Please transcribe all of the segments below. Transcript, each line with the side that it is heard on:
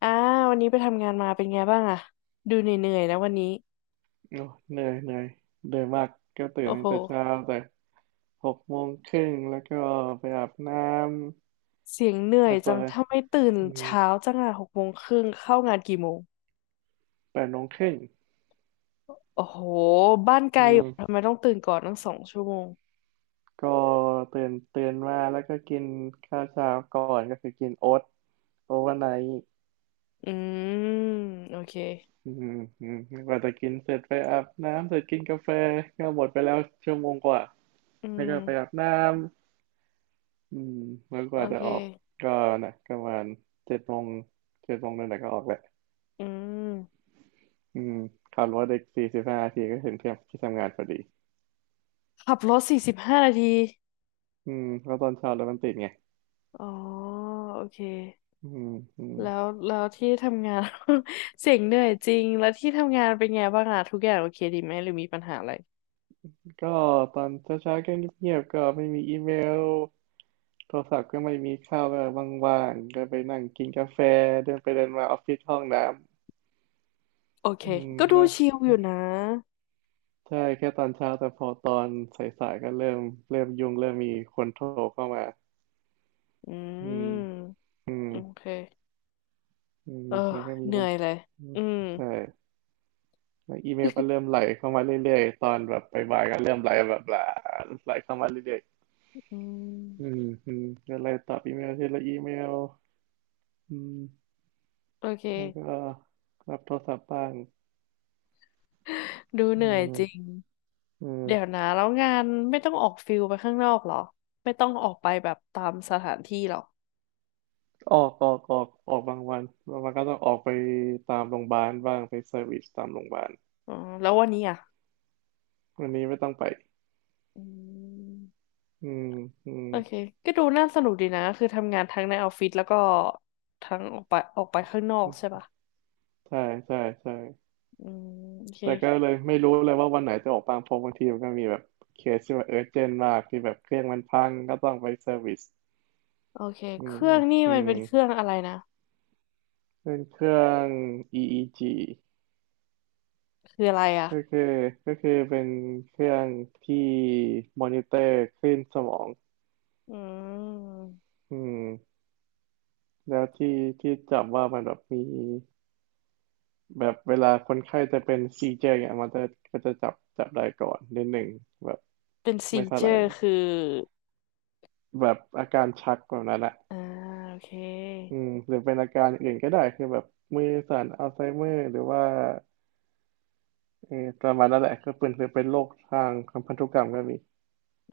left: อ่าวันนี้ไปทำงานมาเป็นไงบ้างอะดูเหนื่อยๆนะวันนี้
right: โอ้เหนื่อยเหนื่อยเหนื่อยมากก็ตื่
left: โอ้
right: นตั้
left: โห
right: งแต่เช้าแต่หกโมงครึ่งแล้วก็ไปอาบน้
left: เสียงเห
right: ำ
left: นื่อย
right: แล้วก็
left: จังถ้าไม่ตื่น
right: อืม
left: เช้าจังอะ6 โมงครึ่งเข้างานกี่โมง
right: แปดโมงครึ่ง
left: โอ้โหบ้านไกล
right: อื
left: อยู่
right: ม
left: ทำไมต้องตื่นก่อนตั้ง2 ชั่วโมง
right: ก็ตื่นมาแล้วก็กินข้าวเช้าก่อนก็คือกินโอ๊ตโอเวอร์ไนท์
left: อืมโอเค
right: อืมอืมกว่าจะกินเสร็จไปอาบน้ำเสร็จกินกาแฟก็หมดไปแล้วชั่วโมงกว่า
left: อื
right: แล้วก็ไปอา
left: ม
right: บน้ำแล้วก
left: โอ
right: ว่าจะ
left: เค
right: ออกก็นะประมาณเจ็ดโมงเจ็ดโมงนั่นแหละก็ออกแหละ
left: อืม
right: อืมขับรถอีกสี่สิบห้านาทีก็ถึงที่ที่ทำงานพอดี
left: ขับรถ45 นาที
right: อืมก็ตอนเช้ารถมันติดไง
left: อ๋อโอเค
right: อืมอืม
left: แล้วที่ทำงาน เสียงเหนื่อยจริงแล้วที่ทำงานเป็นไงบ้างอะทุกอย่างโอเคดีไหมหรือมีปัญหาอะไร
right: ก็ตอนเช้าเช้าก็เงียบๆก็ไม่มีอีเมล โทรศัพท์ก็ไม่มีข้าวแบบว่างๆก็ไปนั่งกินกาแฟเดินไปเดินมาออฟฟิศห้องน้
left: โอเค
right: ำอืม
left: ก็ดู
right: นะ
left: ชิลอยู่นะ
right: ใช่แค่ตอนเช้าแต่พอตอนสายๆก็เริ่มยุ่งเริ่มมีคนโทรเข้ามา
left: อื
right: อืม
left: ม
right: อืม
left: โอเค
right: อืม
left: เออ
right: แล้วก็มี
left: เหนื่
right: มั
left: อ
right: น
left: ยเลย
right: อืม
left: อืม
right: ใช่ แล้วอีเมลก็เริ่มไหลเข้ามาเรื่อยๆตอนแบบบ่ายๆก็เริ่มไหลแบบไหลาไหลเข้ามาเรื่อย
left: อื
right: ๆอื
left: ม
right: มอืมก็เลยตอบอีเมลทีละอีเมลอืม
left: โอเ
right: แล้วก็
left: ค
right: รับโทรศัพท์บ้าง
left: ดู
right: อื
left: เหนื่อยจริง
right: มอืม
left: เดี๋ยวนะแล้วงานไม่ต้องออกฟิลไปข้างนอกเหรอไม่ต้องออกไปแบบตามสถานที่เหรอ
right: ออกบางวันบางวันก็ต้องออกไปตามโรงพยาบาลบ้างไปเซอร์วิสตามโรงพยาบาล
left: อ๋อแล้ววันนี้อ่ะ
right: วันนี้ไม่ต้องไป
left: อืม
right: อืมอืม
left: โอเคก็ดูน่าสนุกดีนะคือทำงานทั้งในออฟฟิศแล้วก็ทั้งออกไปข้างนอกใช่ปะ
right: ใช่ใช่ใช่
left: อืมโอเค
right: แต่ก็เลยไม่รู้เลยว่าวันไหนจะออกบ้างเพราะบางทีมันก็มีแบบเคสที่ว่าเออเจนมากที่แบบเครื่องมันพังก็ต้องไปเซอร์วิส
left: โอเค
right: อื
left: เค
right: ม
left: รื่องนี่
right: อื
left: มัน
right: ม
left: เป็นเครื่องอะไรนะ
right: เป็นเครื่อง EEG
left: คืออะไรอ่ะ
right: ก็คือก็คือเป็นเครื่องที่มอนิเตอร์คลื่นสมอง
left: อืม
right: อืมแล้วที่ที่จับว่ามันแบบมีแบบเวลาคนไข้จะเป็นซีเจเนี่ยมันจะก็จะจับได้ก่อนนิดหนึ่งแบบ
left: เป็นซี
right: ไม่เท่า
left: เจ
right: ไหร่
left: อ
right: ห
left: ร์
right: รอก
left: คือ
right: แบบอาการชักแบบนั้นอะ
left: อ่าโอเค
right: อืมหรือเป็นอาการอื่นก็ได้คือแบบมือสั่นอัลไซเมอร์หรือว่าเออประมาณนั้นแหละก็เป็นคือเป็นโรคทางพันธุกรรมก็มี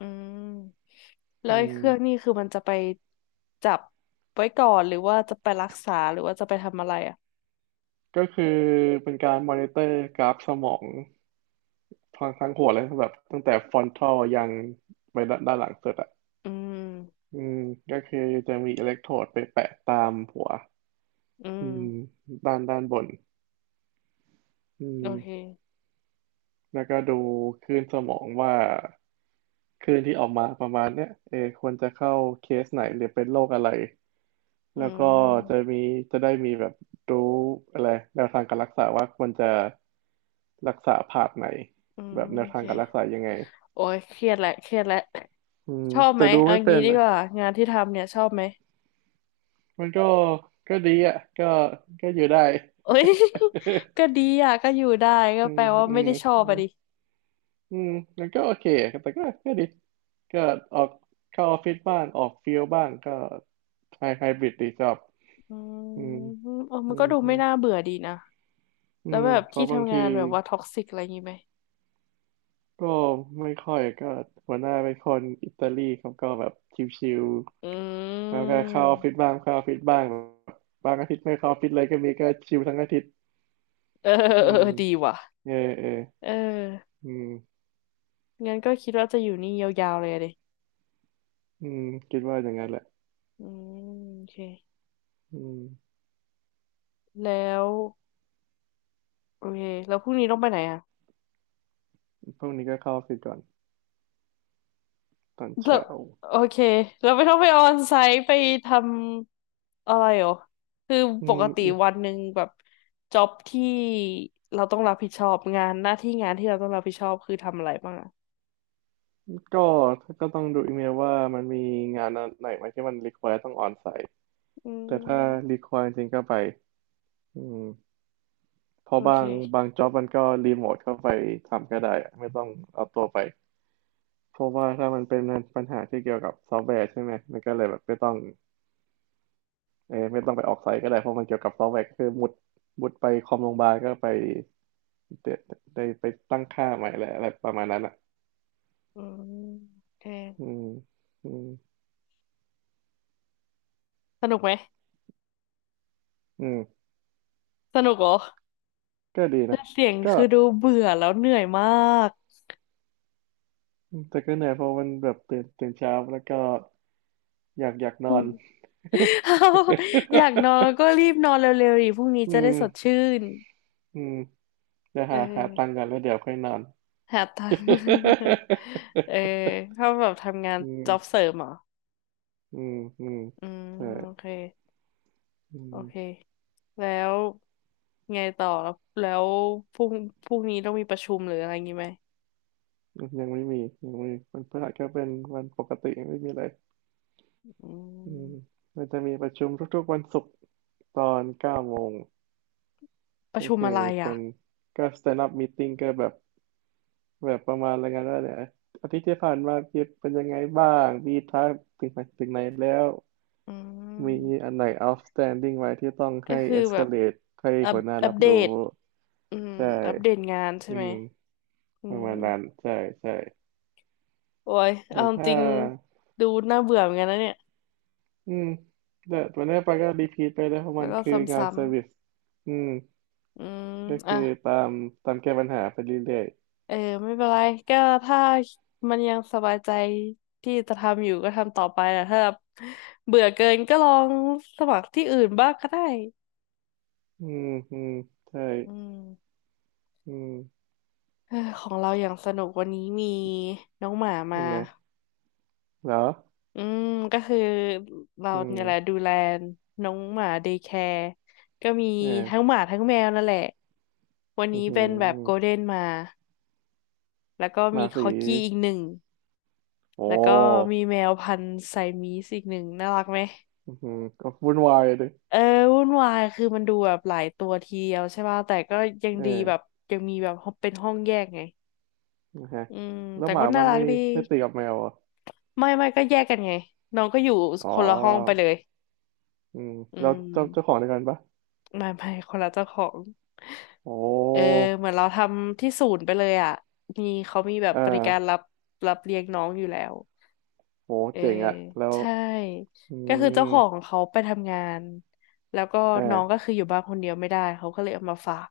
left: อืมแล้
right: อื
left: วไอ้
right: ม
left: เครื่องนี่คือมันจะไปจับไว้ก่อนหรือว่าจะไปรักษาหรือว่าจะไปทำอะไรอ่ะ
right: ก็คือเป็นการมอนิเตอร์กราฟสมองทั้งหัวเลยแบบตั้งแต่ฟรอนทัลยังไปด้านหลังสุดอ่ะ
left: อืม
right: อืมก็คือจะมีอิเล็กโทรดไปแปะตามหัว
left: อืม
right: อืมด้านบนอื
left: โอเค
right: มแล้วก็ดูคลื่นสมองว่าคลื่นที่ออกมาประมาณเนี้ยเออควรจะเข้าเคสไหนหรือเป็นโรคอะไร
left: อื
right: แล้วก็จะ
left: ม
right: มีจะได้มีแบบรู้อะไรแนวทางการรักษาว่าควรจะรักษาผ่าไหน
left: อื
right: แบ
left: ม
right: บแน
left: โอ
right: วทา
left: เค
right: งการรักษายังไง
left: โอ้ยเครียดแหละเครียดแหละ
right: อืม
left: ชอบไห
right: แต่
left: ม
right: ดู
left: เอา
right: ไม่เป็
left: งี้
right: น
left: ดี
right: อ่ะ
left: กว่างานที่ทำเนี่ยชอบไหม
right: มันก็ก็ดีอ่ะก็ก็อยู่ได้
left: โอ้ย ก็ดีอ่ะก็อยู่ได้ก็
right: อื
left: แป
right: ม
left: ลว่า
right: อื
left: ไม่
right: ม
left: ได้ชอ
right: อื
left: บอะ
right: ม
left: ดิ
right: อืมมันก็โอเคแต่ก็ก็ดีก็ออกเข้าออฟฟิศบ้างออกฟิลบ้างก็ไฮไฮบริดดีชอบ
left: อื
right: อืม
left: มเออ
right: อื
left: มันก็
right: ม
left: ดู
right: อื
left: ไม่
right: ม
left: น่าเบื่อดีนะ
right: อื
left: แล้ว
right: ม
left: แบบ
right: เพ
left: ที่
right: ราะบาง
left: ทำ
right: ที
left: งานแบบว่าท็อกซิกอะไรอย่างงี้ไหม
right: ก็ไม่ค่อยก็หัวหน้าเป็นคนอิตาลีเขาก็แบบชิว
left: อื
right: ๆเขาก็เข้าออฟฟิศ
left: ม
right: บ้างเข้าออฟฟิศบ้างบางอาทิตย์ไม่เข้าออฟฟิศเลยก็มีก็ชิวทั้งอาทิตย์
left: เออ เออ
right: อื
left: เอ
right: ม
left: อดีว่ะ
right: เออเออ
left: เออ
right: อืม
left: งั้นก็คิดว่าจะอยู่นี่ยาวๆเลยอะดิ
right: อืมคิดว่าอย่างนั้นแหละ
left: อืมโอเค
right: อืม
left: แล้วโอเคแล้วพรุ่งนี้ต้องไปไหนอ่ะ
right: พรุ่งนี้ก็เข้าออฟฟิศก่อนตอน
left: แล้ว
right: เช้า
left: โอเคเราไม่ต้องไปออนไซต์ไปทำอะไรหรอคือ
right: อื
left: ป
right: ม
left: กติ
right: อืม
left: วันหนึ่งแบบจ็อบที่เราต้องรับผิดชอบงานหน้าที่งานที่เราต้องรับผิดชอบคือทำอะไรบ้างอ่ะ
right: ก็ก็ต้องดูอีเมลว่ามันมีงานไหนไหมที่มันรีคว i r e ต้องออนไซต์
left: อื
right: แต่ถ้ารี
left: ม
right: คว i r e จริงๆก็ไปอืมเพราะ
left: โอ
right: บา
left: เค
right: งบางจ็อบมันก็รีโมทเข้าไปทำก็ได้อะไม่ต้องเอาตัวไปเพราะว่าถ้ามันเป็นปัญหาที่เกี่ยวกับซอฟต์แวร์ใช่ไหมมันก็เลยแบบไม่ต้องเออไม่ต้องไปออกไซต์ก็ได้เพราะมันเกี่ยวกับซอฟต์แวร์ก็คือมุดไปคอมโรงพยาบาลก็ไป เดี๋ยวได้ไปตั้งค่าใหม่แหละอะไรประมาณนั้นอ่ะ
left: อืมโอเค
right: อืมอืม
left: สนุกไหม
right: อืม
left: สนุกเหรอ
right: ก็ดี
left: แต่
right: นะ
left: เสียง
right: ก็
left: คือดูเบื่อแล้วเหนื่อยมาก
right: แต่ก็เหนื่อยเพราะมันแบบตื่นเช้าแล้วก็อยากนอน
left: เอาอยากนอนก็รีบนอนเร็วๆดิพรุ่งนี้
right: อื
left: จะได้
right: ม
left: สดชื่น
right: อืมเะ
left: เอ
right: หาตังค์
left: อ
right: กันแล้วเดี๋ยวค่อยนอน
left: หาตังค์ เออถ้าแบบ ทำงาน
right: อืม
left: จ็อบเสริมเหรอ
right: อืมอืม
left: อืม
right: แต่
left: โอเค
right: อื
left: โอเค
right: ม
left: แล้วไงต่อแล้วแล้วพรุ่งพรุ่งนี้ต้องมีประชุมหรืออะไรงี้ไหม
right: ยังไม่มียังไม่มีวันพฤหัสก็เป็นวันปกติไม่มีอะไร
left: อื
right: อืม
left: ม
right: มันจะมีประชุมทุกๆวันศุกร์ตอนเก้าโมง
left: ประ
right: ก็
left: ชุม
right: คื
left: อะ
right: อ
left: ไรอ่ะ
right: เป็นก็ stand up meeting ก็แบบแบบประมาณอะไรายกันว่าเนี่ยอาทิตย์ที่ผ่านมาพี่เป็นยังไงบ้างมีทักถึงไหนถึงไหนแล้ว
left: อื
right: มี
left: ม
right: อันไหน outstanding ไว้ที่ต้อง
left: ก็
right: ให้
left: คือแบบ
right: escalate ให้
left: อัป
right: หัวหน้า
left: อัป
right: รับ
left: เด
right: รู้
left: ตอืม
right: ใช่
left: อัปเดตงานใช่
right: อื
left: ไหม
right: ม
left: อื
right: ประ
left: ม
right: มาณนั้นใช่ใช่
left: โอ้ยเอา
right: แต่
left: จ
right: ถ้า
left: ริงดูน่าเบื่อเหมือนกันนะเนี่ย
right: อืมแต่วันนี้ไปก็รีพีทไปเลยเพราะ
left: แล้
right: มั
left: ว
right: น
left: ก็
right: คืองานเซ
left: ซ้ำ
right: อร์วิสอืม
left: ๆอืม
right: ก็
left: อ่ะ
right: คือตามตามแก้ปัญหาไปเรื่อย
left: เออไม่เป็นไรก็ถ้ามันยังสบายใจที่จะทำอยู่ก็ทำต่อไปนะถ้าแบบเบื่อเกินก็ลองสมัครที่อื่นบ้างก็ได้
right: ๆอืมอืมใช่
left: อืม
right: อืม
left: เออของเราอย่างสนุกวันนี้มีน้องหมามา
right: เป็นไงเหรอ
left: อืมก็คือเรา
right: อื
left: เนี่ยแหละ
right: ม
left: ดูแลน้องหมาเดย์แคร์ก็มี
right: เออ
left: ทั้งหมาทั้งแมวนั่นแหละวัน
right: อือ
left: นี้
right: หื
left: เป็นแบบโกล
right: อ
left: เด้นมาแล้วก็
right: มา
left: มีค
right: สี
left: อกี้อีกหนึ่ง
right: โอ
left: แล้วก็
right: ้
left: มีแมวพันธุ์ไซมีสอีกหนึ่งน่ารักไหม
right: อือหือก็วุ่นวายเลย
left: เออวุ่นวายคือมันดูแบบหลายตัวทีเดียวใช่ป่ะแต่ก็ยัง
right: เอ
left: ดีแบบ
right: อ
left: ยังมีแบบเป็นห้องแยกไง
right: นะฮะ
left: อืม
right: แล้ว
left: แต่
right: ห
left: ก็
right: มา
left: น่า
right: มัน
left: รักดี
right: ไม่ตีกับแมวอ่ะ
left: ไม่ก็แยกกันไงน้องก็อยู่
right: อ๋อ
left: คนละห้องไปเลย
right: อืม
left: อื
right: แล้ว
left: ม
right: เจ้าเจ้าของเดียวกันปะ
left: ไม่คนละเจ้าของ
right: โอ้
left: เออเหมือนเราทำที่ศูนย์ไปเลยอ่ะมีเขามีแบบ
right: อ่
left: บริการ
right: า
left: รับเลี้ยงน้องอยู่แล้ว
right: โห
left: เออ
right: เจ๋งอ่ะแล้ว
left: ใช่
right: อื
left: ก็คือเจ้า
right: ม
left: ของเขาไปทำงานแล้วก็
right: อ่
left: น้องก็
right: า
left: คืออยู่บ้านคนเดียวไม่ได้เขาก็เลยเอามาฝาก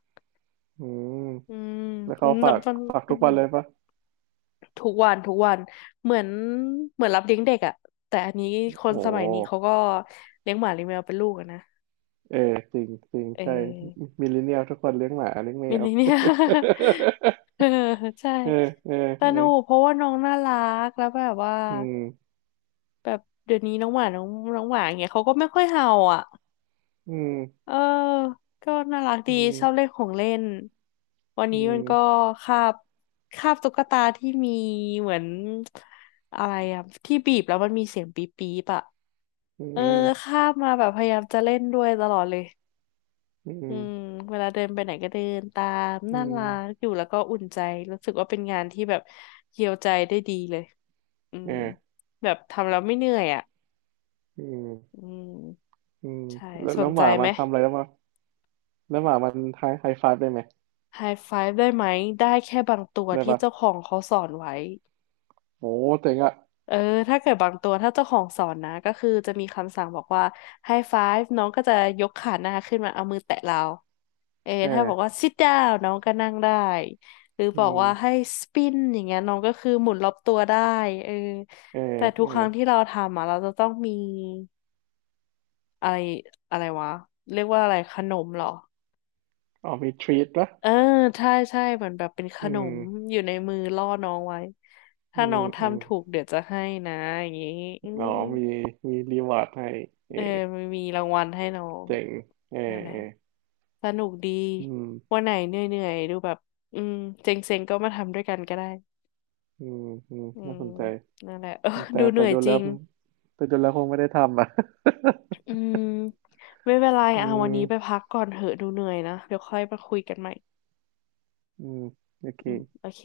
right: อืม
left: อืม
right: แล้วเขา
left: นั
right: ฝา
left: บ
right: ก
left: มัน
right: ฝาก
left: อื
right: ทุก
left: ม
right: วันเลยปะ
left: ทุกวันทุกวันเหมือนเหมือนรับเลี้ยงเด็กอ่ะแต่อันนี้ค
right: โ
left: นสมัยนี้เขา
right: ห
left: ก็เลี้ยงหมาเลี้ยงแมวเป็นลูกอะนะ
right: เออจริงจริง
left: เอ
right: ใช่
left: อ
right: มิลเลนเนียลทุกคนเลี้ยงหมาเลี้ยงแม
left: มิ
right: ว
left: นิเนี่ย เออใช่
right: เออเออ
left: ส
right: เออ
left: นุกเพราะว่าน้องน่ารักแล้วแบบว่า
right: อืม
left: แบบเดี๋ยวนี้น้องหมาน้องน้องหมาอย่างเงี้ยเขาก็ไม่ค่อยเห่าอ่ะ
right: อืม
left: เออก็น่ารัก
right: อื
left: ดี
right: ม
left: ชอบเล่นของเล่นวัน
right: อื
left: นี้มันก็
right: ม
left: คาบคาบตุ๊กตาที่มีเหมือนอะไรอ่ะที่บีบแล้วมันมีเสียงปี๊บปี๊บอ่ะ
right: อื
left: เออ
right: ม
left: คาบมาแบบพยายามจะเล่นด้วยตลอดเลย
right: อื
left: อื
right: ม
left: มเวลาเดินไปไหนก็เดินตาม
right: อื
left: น่า
right: ม
left: รักอยู่แล้วก็อุ่นใจรู้สึกว่าเป็นงานที่แบบเยียวใจได้ดีเลยอื
right: เอ
left: ม
right: อ
left: แบบทำแล้วไม่เหนื่อยอ่ะ
right: อืม
left: อืม
right: อืม
left: ใช่
right: แล้ว
left: ส
right: แล้
left: น
right: วห
left: ใจ
right: มา
left: ไห
right: มั
left: ม
right: นทำอะไรแล้วมาแล้วหมามันไฮไฮไฟว์ได้ไหม
left: ไฮไฟว์ได้ไหมได้แค่บางตัว
right: ได้
left: ที่
right: ปะ
left: เจ้าของเขาสอนไว้
right: โอ้เจ๋งอ่ะ
left: เออถ้าเกิดบางตัวถ้าเจ้าของสอนนะ ก็คือจะมีคำสั่งบอกว่า High five น้องก็จะยกขาหน้าขึ้นมา เอามือแตะเราเออ
right: เอ
left: ถ้าบอก
right: อ
left: ว่า sit down น้องก็นั่งได้ หรือ
right: อื
left: บอก
right: ม
left: ว่าให้ spin อย่างเงี้ยน้องก็คือหมุนรอบตัวได้เออ
right: เออ
left: แต่ทุ
right: เอ
left: ก
right: อ
left: ครั้งที่เราทำอ่ะเราจะต้องมีอะไรอะไรวะเรียกว่าอะไรขนมเหรอ
right: อ๋อมีทรีตปะ
left: เออใช่ใช่เหมือนแบบเป็นข
right: อื
left: น
right: ม
left: มอยู่ในมือล่อน้องไว้
right: อื
left: ถ้าน้อง
right: มอืม
left: ทำถูกเดี๋ยวจะให้นะอย่างงี้อื
right: อ๋อ
left: ม
right: มีรีวอร์ดให้เอ
left: เอ
right: อ
left: อมันมีรางวัลให้น้อง
right: เจ๋งเออ
left: นั่นแหละ
right: เออ
left: สนุกดี
right: อืม
left: วันไหนเหนื่อยๆดูแบบอืมเซ็งๆก็มาทำด้วยกันก็ได้
right: อืมอืม
left: อื
right: น่า
left: ม
right: สนใจ
left: นั่นแหละเออ
right: แต่
left: ดูเห
right: แต่
left: นื่อย
right: ดู
left: จ
right: แล้
left: ริ
right: ว
left: ง
right: แต่ดูแล้วคงไม่ได้ทำอ่ะ
left: อืมไม่เป็นไร
right: อื
left: อ่ะวันนี้ไป
right: ม
left: พักก่อนเหอะดูเหนื่อยนะเดี๋ยวค่อยมาคุยกันใหม่
right: อืมโอเค
left: อืมโอเค